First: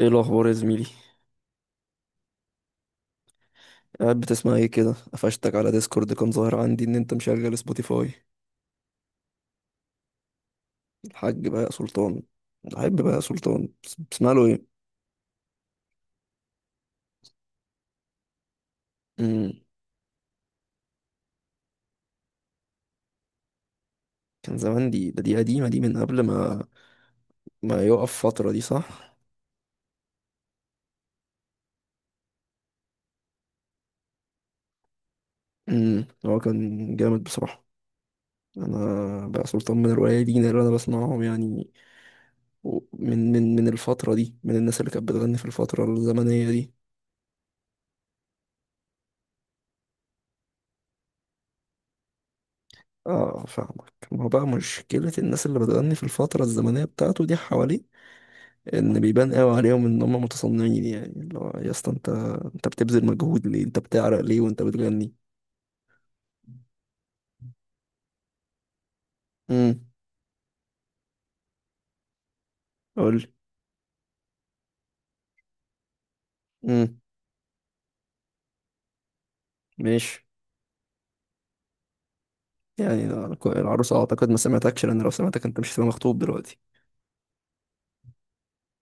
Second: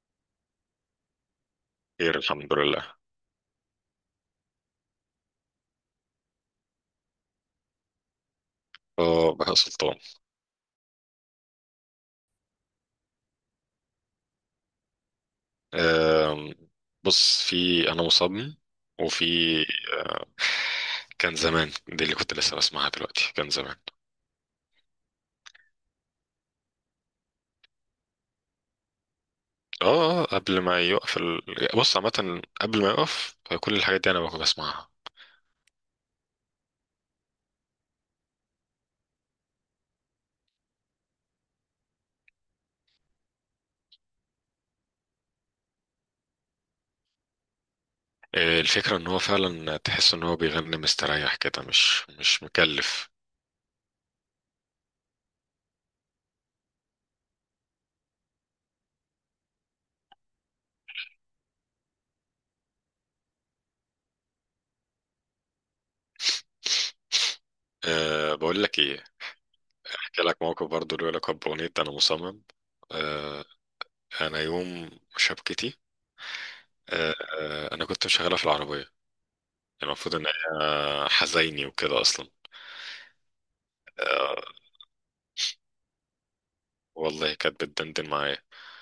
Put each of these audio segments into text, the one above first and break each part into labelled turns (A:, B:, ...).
A: ايه الاخبار يا زميلي؟
B: خير الحمد لله.
A: قاعد بتسمع ايه كده؟ قفشتك على ديسكورد، كان ظاهر عندي ان انت مشغل سبوتيفاي.
B: اه بهاء سلطان.
A: الحاج بقى سلطان. الحاج بقى سلطان، بتسمع له ايه؟
B: آم، بص، في انا مصمم،
A: امم
B: وفي آه، كان زمان. دي اللي كنت لسه بسمعها دلوقتي، كان زمان.
A: كان زمان دي، ده دي قديمه دي من قبل ما يقف فتره دي، صح؟
B: قبل ما يوقف بص، عامة قبل ما يوقف كل الحاجات دي انا بكون بسمعها.
A: هو كان جامد بصراحه. انا بقى سلطان من القليلين اللي انا بسمعهم يعني. من الفتره دي، من الناس اللي كانت بتغني في الفتره الزمنيه دي.
B: الفكرة ان هو فعلا تحس ان هو بيغني مستريح كده، مش مكلف.
A: اه، فاهمك. ما هو بقى مشكله الناس اللي بتغني في الفتره الزمنيه بتاعته دي حواليك، ان بيبان قوي عليهم ان هم متصنعين، يعني اللي هو يا اسطى، انت بتبذل مجهود ليه؟ انت بتعرق ليه وانت بتغني؟
B: أه، بقول لك ايه،
A: امم
B: احكي لك موقف برضو له علاقة بأغنية انا مصمم.
A: قول لي.
B: أه، انا يوم شبكتي،
A: امم
B: انا كنت مشغلها في العربيه يعني. المفروض
A: ماشي.
B: ان هي حزيني وكده اصلا.
A: يعني العروسه اعتقد ما
B: آه،
A: سمعتكش، لان لو سمعتك انت مش هتبقى مخطوب دلوقتي.
B: والله كانت بتدندن معايا.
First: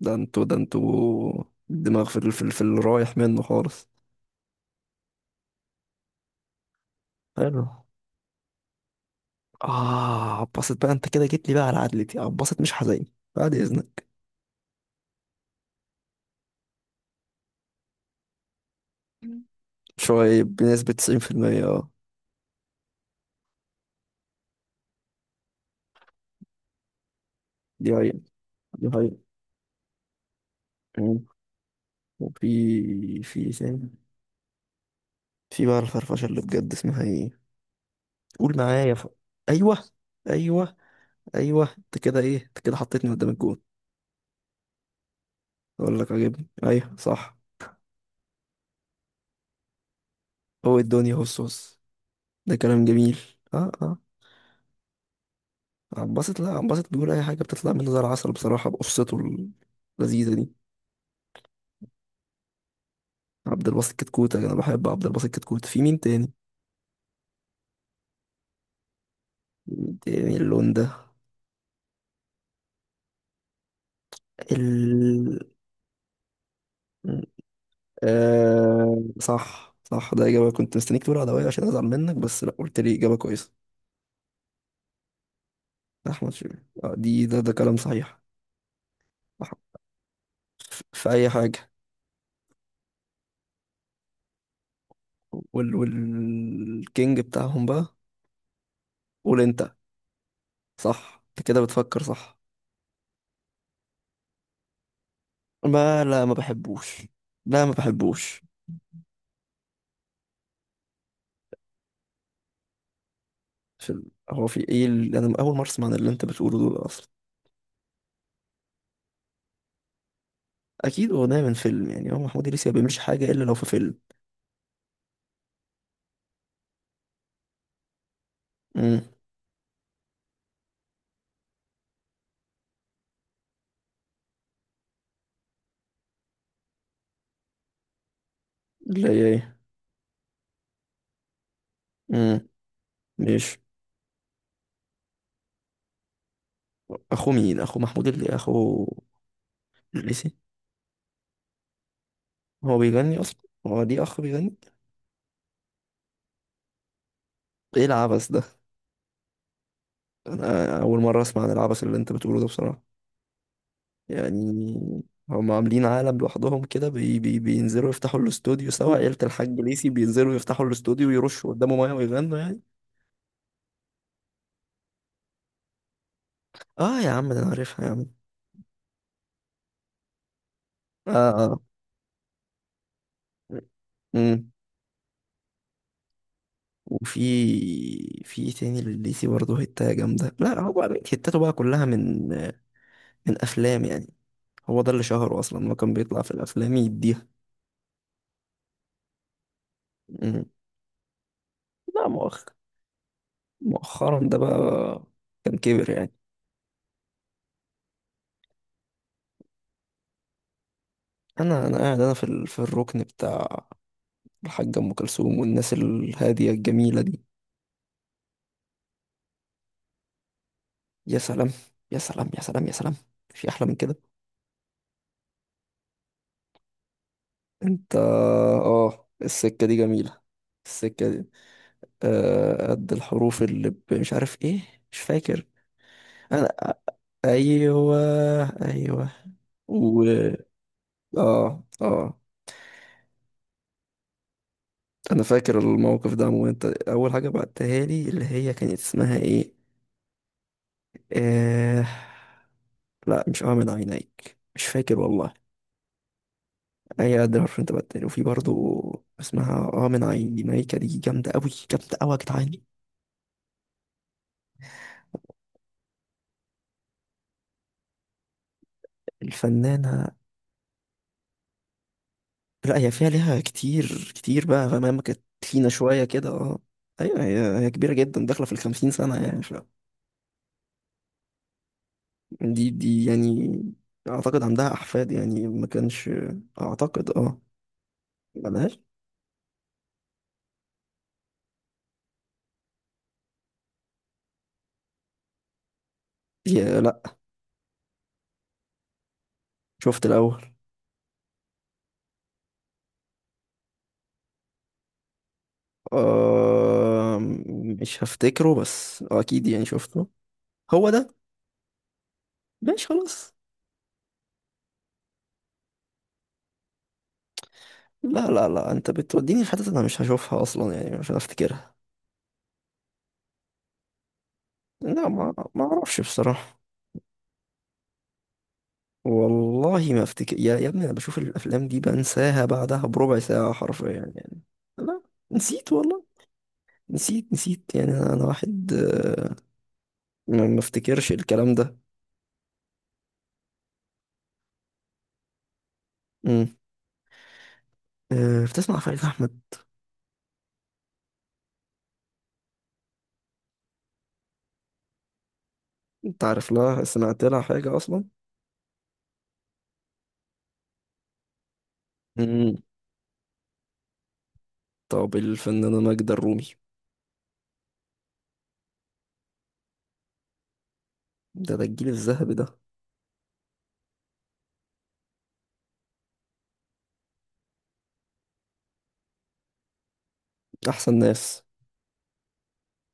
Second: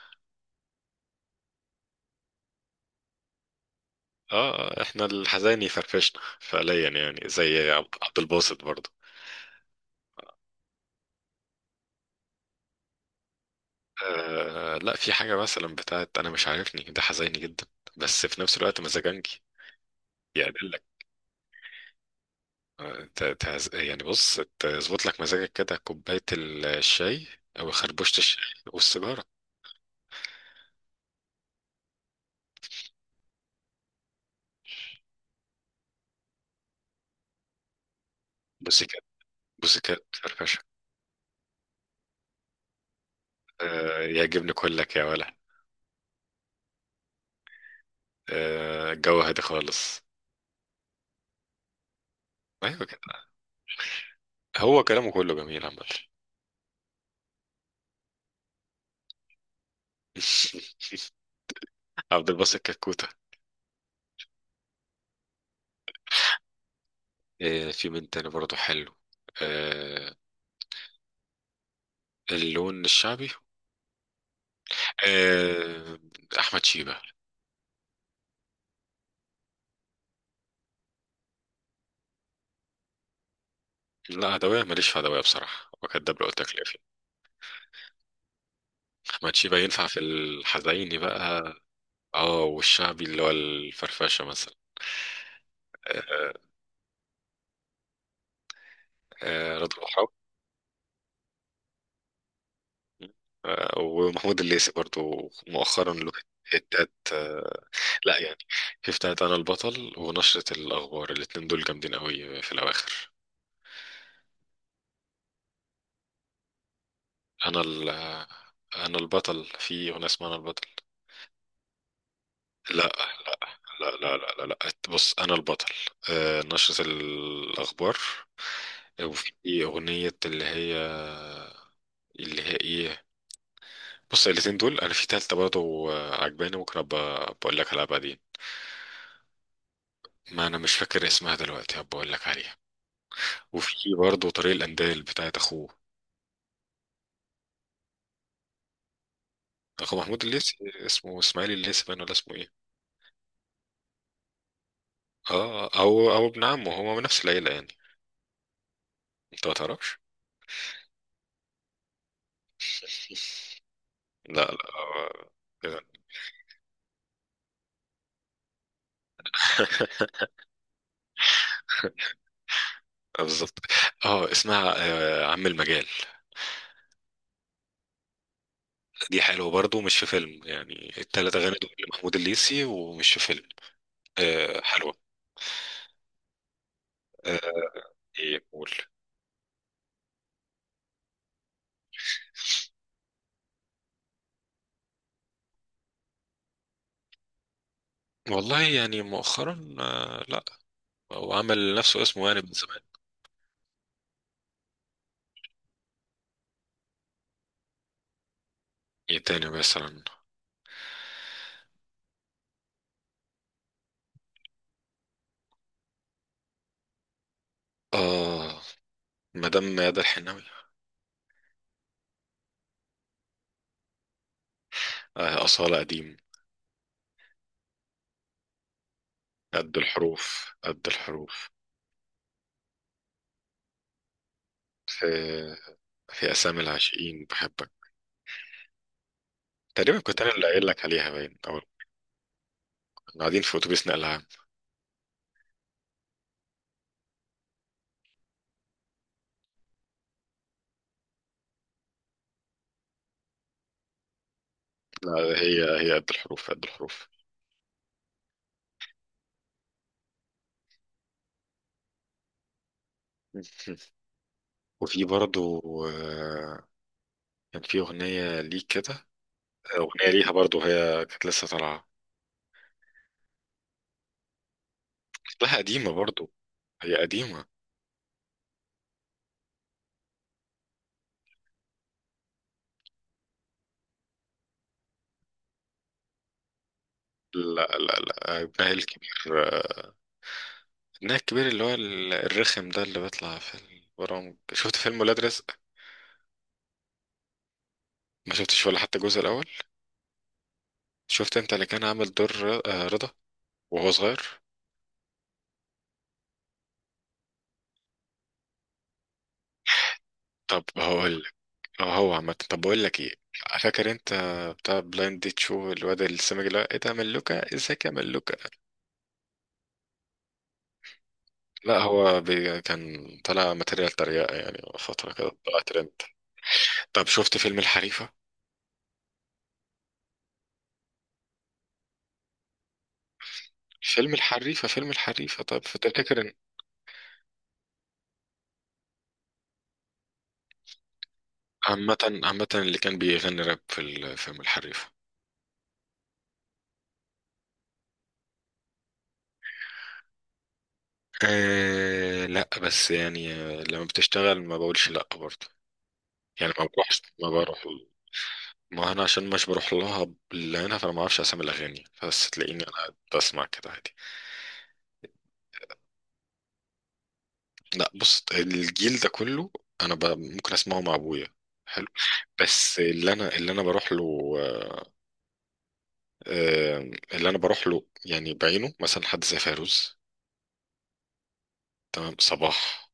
A: ده انتوا، ده انتوا، الدماغ في الرايح منه خالص.
B: احنا الحزيني فرفشنا فعليا، يعني
A: حلو.
B: زي عبد الباسط برضه.
A: اه، عباسط بقى، انت كده جيت لي بقى على عدلتي، عباسط مش حزين، بعد اذنك.
B: آه لا، في حاجه مثلا بتاعت انا مش عارفني، ده حزيني جدا، بس في نفس الوقت مزاجنجي،
A: شوية
B: يعدل لك.
A: بنسبة 90%، اه.
B: تهز... يعني بص، تظبط لك مزاجك كده، كوبايه الشاي او
A: دي
B: خربوشه
A: حقيقة.
B: الشاي
A: دي حقيقة.
B: والسيجاره.
A: مم. وفي في إيه تاني؟ في بقى الفرفشه اللي بجد، اسمها ايه؟ قول معايا
B: بوسيكات،
A: ف... ايوه.
B: بوسيكات فرفشه.
A: ايوه. ايوه، انت كده حطيتني قدام الجون.
B: آه، يعجبني كلك يا ولد.
A: اقول لك عجبني، ايوه، صح.
B: الجو هادي خالص.
A: هو الدنيا، هو الصوص، ده
B: ايوه
A: كلام
B: كده.
A: جميل. اه، اه.
B: هو كلامه كله جميل عامة.
A: عباسط، لا عباسط بيقول اي حاجه بتطلع منه زي العسل بصراحه، بقصته اللذيذه دي.
B: عبد الباسط كتكوتة.
A: عبد الباسط كتكوت، انا بحب عبد الباسط كتكوت. في مين تاني؟
B: في من تاني برضه حلو.
A: مين
B: آه،
A: تاني اللون ده؟
B: اللون الشعبي.
A: ال
B: آه، احمد شيبة.
A: آه، صح، صح، ده إجابة كنت مستنيك تقول عدوية عشان أزعل منك، بس لا، قلت لي إجابة كويسة.
B: لا، عدوية ماليش في عدوية بصراحة، وكداب لو
A: احمد
B: قلت لك
A: شيبة.
B: لا فيه.
A: آه، دي ده ده كلام صحيح.
B: احمد
A: أح-
B: شيبة ينفع في
A: ف-
B: الحزيني
A: في اي
B: بقى.
A: حاجه.
B: اه، والشعبي اللي هو الفرفشة مثلا.
A: وال
B: آه،
A: والكينج بتاعهم بقى. قول
B: رضا
A: انت.
B: البحراوي.
A: صح، انت كده بتفكر صح.
B: ومحمود الليثي برضه مؤخرا
A: ما
B: له
A: لا، ما
B: حتات.
A: بحبوش. لا، ما
B: لا يعني،
A: بحبوش.
B: في بتاعة أنا البطل ونشرة الأخبار، الاتنين دول جامدين قوي في الأواخر.
A: في ال... هو في ايه انا اول مره اسمع عن اللي انت بتقوله دول اصلا.
B: أنا ال أنا البطل، في أغنية اسمها أنا البطل.
A: اكيد اغنيه من فيلم يعني، هو محمود إدريس ما
B: لا
A: بيعملش حاجه
B: لا
A: الا لو في
B: لا
A: فيلم.
B: لا لا لا, لا. بص، أنا البطل، نشرة الأخبار،
A: امم
B: وفي أغنية اللي هي، اللي هي إيه بص الاتنين دول. أنا في تالتة برضه عجباني، ممكن أبقى بقول لك عليها بعدين،
A: لا، هي ايه؟
B: ما أنا مش فاكر اسمها دلوقتي، هبقى أقول لك
A: امم
B: عليها.
A: ماشي.
B: وفي برضه طريق الأندال بتاعت أخوه،
A: اخو مين؟ اخو محمود اللي اخو؟
B: اخو محمود
A: إدريسي؟
B: الليثي، اسمه اسماعيل الليثي باين ولا اسمه ايه.
A: هو بيغني اصلا؟ هو دي اخ بيغني؟
B: اه، او او ابن عمه، هما من نفس العيله يعني،
A: ايه العبث ده؟
B: انت ما تعرفش.
A: انا اول مره اسمع عن العبث اللي انت بتقوله ده بصراحه،
B: لا
A: يعني.
B: لا آه،
A: هم
B: كده،
A: عاملين عالم لوحدهم كده، بي بي بينزلوا يفتحوا الاستوديو سوا، عيله الحاج ليسي بينزلوا يفتحوا الاستوديو ويرشوا قدامه ميه ويغنوا يعني.
B: بالظبط. اه اسمها عم المجال.
A: اه يا عم، ده انا عارفها يا عم.
B: دي حلوه برضو، مش في فيلم. يعني
A: اه،
B: التلات اغاني
A: اه.
B: دول لمحمود الليثي ومش في فيلم.
A: امم
B: آه حلوه.
A: وفي
B: آه، ايه
A: في إيه
B: قول.
A: تاني لليسي برضه؟ هتاية جامده، لا هو بقى، هتاته بقى كلها من افلام يعني. هو ده اللي شهره اصلا، ما كان بيطلع في الافلام يديها.
B: والله يعني مؤخرا، آه لا،
A: امم
B: هو عمل لنفسه
A: لا،
B: اسمه يعني من زمان.
A: مؤخرا ده بقى، كان كبر يعني.
B: ايه تاني مثلا.
A: انا قاعد، انا في الركن بتاع الحاجة ام كلثوم والناس الهادية الجميلة دي.
B: اه، مدام ميادة الحناوي.
A: يا سلام. يا سلام، يا سلام، يا سلام. في احلى من كده؟
B: آه، أصالة قديم.
A: انت، السكة دي
B: قد
A: جميلة.
B: الحروف، قد
A: السكة دي.
B: الحروف.
A: آه، قد الحروف اللي مش عارف ايه. مش فاكر.
B: في، في
A: انا.
B: أسامي العاشقين بحبك.
A: ايوه. ايوه.
B: تقريبا
A: و
B: كنت أنا اللي قايل لك عليها باين، أو
A: اه، اه.
B: كنا قاعدين في أتوبيس نقل عام.
A: انا فاكر الموقف ده عموما، انت اول حاجة بعتها لي اللي هي كانت اسمها ايه؟ آه... لا، مش اعمل عينيك، مش فاكر
B: لا،
A: والله.
B: هي قد الحروف، قد الحروف.
A: هي قد الحرف. انت بدل وفي برضو، اسمها من عينيك، دي جامدة أوي، جامدة أوي، يا جدعان.
B: وفي برضو آه، كان في أغنية ليه كده، أغنية
A: الفنانة.
B: ليها برضو، هي كانت لسه طالعة.
A: لا، هي فيها، ليها كتير كتير بقى، فاهم؟ كانت
B: لها
A: تخينة
B: قديمة
A: شوية كده،
B: برضو،
A: اه.
B: هي
A: أيوة،
B: قديمة.
A: هي كبيرة جدا داخلة في الخمسين سنة يعني. دي يعني، أعتقد عندها أحفاد يعني، ما كانش، أعتقد، اه.
B: لا. ابنها
A: ملهاش.
B: الكبير، ابنها الكبير اللي هو الرخم ده، اللي بيطلع في البرامج. شفت فيلم ولاد رزق؟
A: هي لا.
B: ما شفتش ولا حتى الجزء الأول؟
A: شفت الأول.
B: شفت أنت اللي كان عامل دور رضا وهو صغير.
A: آه، مش هفتكره، بس آه أكيد يعني شفته.
B: طب
A: هو ده.
B: هقول، اه، هو عامة، طب بقول
A: ماشي
B: لك ايه،
A: خلاص.
B: فاكر انت بتاع بلايند ديت شو، الواد السمج ده، ايه ده، ملوكة، ازيك يا
A: لا،
B: ملوكة؟
A: لا، لا، انت بتوديني في حتت انا مش هشوفها اصلا يعني مش هفتكرها.
B: لا هو بي كان طلع ماتيريال تريقة يعني،
A: لا،
B: فترة كده
A: ما
B: طلع
A: ما
B: ترند.
A: اعرفش بصراحة.
B: طب شفت فيلم الحريفة؟
A: والله ما افتكر، يا ابني، انا بشوف الافلام دي بنساها بعدها بربع ساعة حرفيا
B: فيلم
A: يعني.
B: الحريفة، فيلم
A: لا.
B: الحريفة، طب
A: نسيت والله.
B: فتفتكر ان،
A: نسيت، نسيت يعني. انا واحد، ما افتكرش الكلام ده.
B: عامة عامة اللي كان بيغني راب في فيلم الحريفة.
A: امم آه، بتسمع فريد احمد؟
B: آه لا، بس يعني لما بتشتغل ما بقولش لا برضه،
A: انت عارف
B: يعني ما
A: لها؟
B: بروحش،
A: سمعت
B: ما
A: لها
B: بروح.
A: حاجة اصلا؟
B: ما انا عشان مش بروح لها باللي هنا، فانا ما اعرفش اسامي الاغاني، بس
A: امم
B: تلاقيني انا قاعد بسمع كده عادي.
A: طب الفنانة ماجدة الرومي؟
B: لا بص، الجيل ده كله انا ممكن اسمعه مع ابويا.
A: ده
B: حلو،
A: الجيل الذهبي ده.
B: بس اللي انا، اللي انا بروح له آه، اللي انا بروح له يعني بعينه، مثلا حد زي فيروز،
A: احسن ناس.
B: تمام، صباح،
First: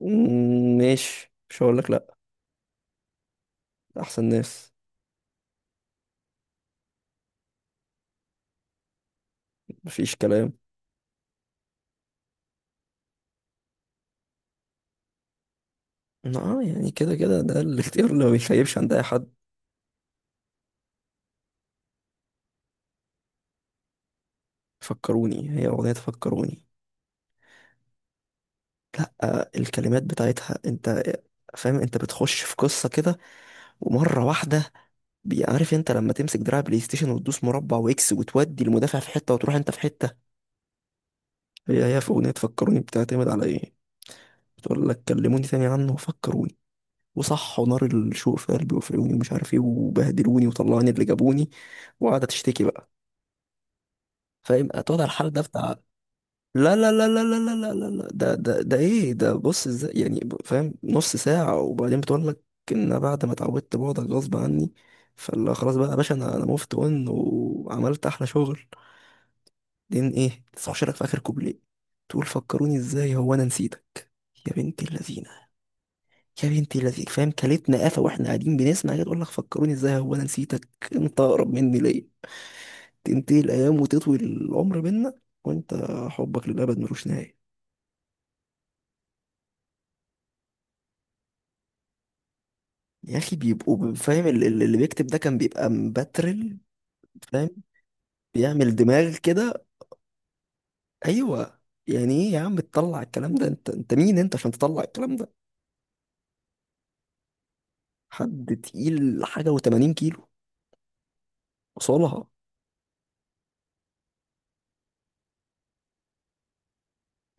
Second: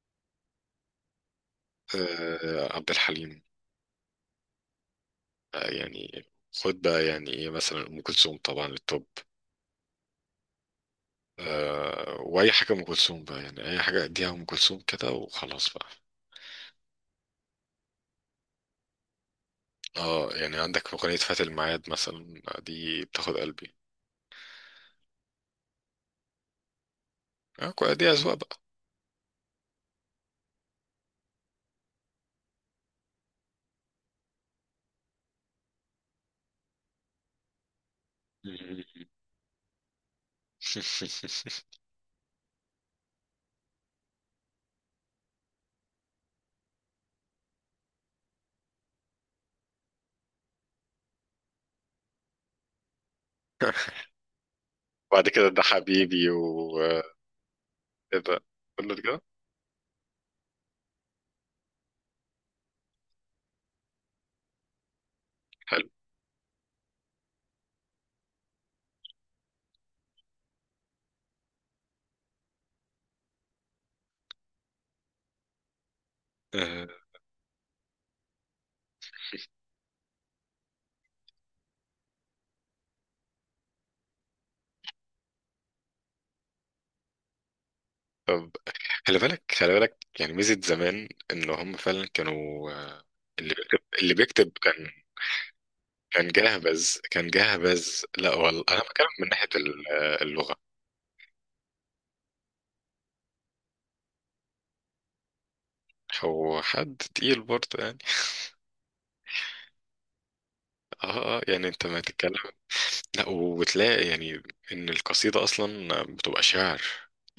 A: مم، ماشي، مش هقول لك لا.
B: عبد الحليم،
A: احسن ناس.
B: يعني خد بقى، يعني ايه مثلا، ام كلثوم طبعا التوب.
A: مفيش كلام.
B: واي حاجه ام كلثوم بقى، يعني اي حاجه اديها ام كلثوم كده وخلاص بقى.
A: اه يعني كده كده، ده الاختيار اللي ما بيخيبش عند اي حد.
B: اه، يعني عندك أغنية فات الميعاد مثلا، دي بتاخد قلبي.
A: فكروني، هي اغنية فكروني.
B: اه، دي أذواق بقى.
A: آه، الكلمات بتاعتها، انت فاهم؟ انت بتخش في قصة كده ومرة واحدة. عارف انت لما تمسك دراع بلاي ستيشن وتدوس مربع واكس، وتودي المدافع في حتة وتروح انت في حتة؟ هي في اغنية فكروني بتعتمد على ايه؟ بتقول لك: كلموني تاني عنه وفكروني، وصح، ونار الشوق في قلبي وفي عيوني ومش عارف ايه، وبهدلوني وطلعوني اللي جابوني، وقاعدة تشتكي بقى. فاهم؟ هتقعد على
B: بعد
A: الحال ده
B: كده ده
A: بتاع،
B: حبيبي
A: لا، لا، لا،
B: وكده،
A: لا، لا، لا، لا، لا، لا. ده
B: كله
A: ايه
B: كده.
A: ده؟ بص ازاي يعني، فاهم، نص ساعة وبعدين بتقول لك ان بعد ما اتعودت بعدك غصب عني. فلا، خلاص
B: حلو.
A: بقى يا باشا، انا موفت اون وعملت احلى شغل. بعدين ايه؟ تخش لك في اخر كوبليه تقول: فكروني ازاي، هو انا نسيتك؟ يا بنت اللذينة. يا بنت
B: آه،
A: اللذينة، فاهم؟ كلتنا قفا واحنا قاعدين بنسمع كده تقول لك: فكروني ازاي، هو انا نسيتك؟ انت اقرب مني ليه؟ تنتهي الايام وتطوي العمر بينا، وانت، حبك للابد ملوش نهاية.
B: طب، خلي بالك، خلي بالك، يعني ميزة زمان، ان هم فعلا كانوا
A: يا اخي،
B: اللي بيكتب،
A: بيبقوا
B: اللي
A: فاهم، ال-
B: بيكتب
A: ال- اللي
B: كان،
A: بيكتب ده كان بيبقى
B: كان
A: مبترل.
B: جاهز، كان
A: فاهم،
B: جاهز. لا والله،
A: بيعمل
B: انا بتكلم
A: دماغ
B: من ناحية
A: كده.
B: اللغة.
A: ايوه. يعني ايه يا عم تطلع الكلام ده؟ انت مين انت عشان تطلع الكلام ده؟
B: هو حد تقيل برضه يعني.
A: حد تقيل حاجه و80 كيلو،
B: يعني انت ما
A: وصلها، اه.
B: تتكلم. لا، وبتلاقي يعني ان القصيده اصلا بتبقى شعر.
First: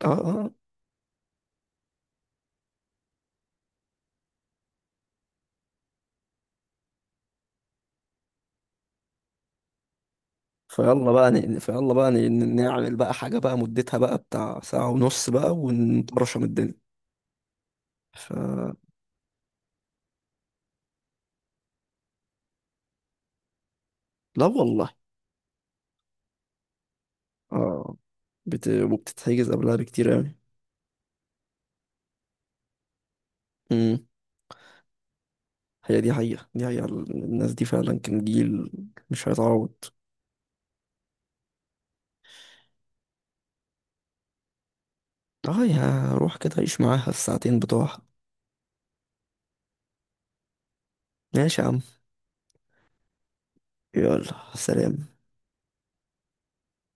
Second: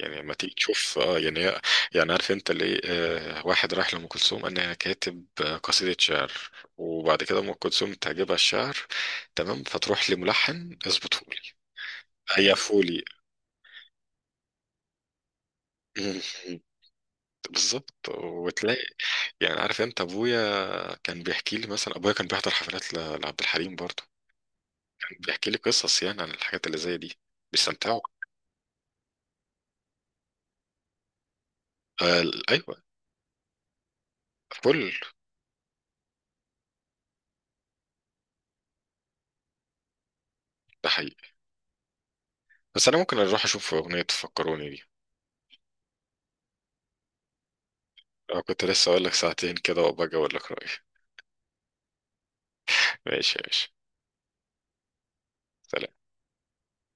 A: اه،
B: لما
A: آه.
B: تيجي تشوف، اه يعني يعني عارف انت ليه، آه، واحد راح لام كلثوم قال انا كاتب قصيده شعر. وبعد كده ام كلثوم تعجبها الشعر، تمام، فتروح لملحن
A: فيلا
B: اظبطه
A: بقى
B: لي،
A: ن- فيلا بقى ن- ن-
B: هيفوا
A: نعمل
B: لي.
A: بقى حاجه بقى مدتها بقى بتاع ساعه ونص بقى ونطرشم الدنيا.
B: بالظبط.
A: ف
B: وتلاقي يعني عارف انت ابويا، كان بيحكي لي مثلا، ابويا كان بيحضر حفلات لعبد الحليم برضه،
A: لا والله.
B: كان بيحكي لي قصص يعني عن الحاجات اللي زي دي،
A: اه،
B: بيستمتعوا.
A: وبتتحجز قبلها بكتير قوي.
B: آه ايوه، فل.
A: هي دي حقيقة، دي حقيقة، الناس دي فعلا كان جيل مش هيتعوض.
B: ده حقيقي. بس انا ممكن اروح اشوف اغنية فكروني دي.
A: اه، يا روح كده عيش معاها الساعتين بتوعها.
B: انا كنت لسه اقول لك ساعتين كده وابقى اقول لك رأيي.
A: ماشي يا عم.
B: ماشي يا باشا.
A: يلا، سلام.
B: سلام.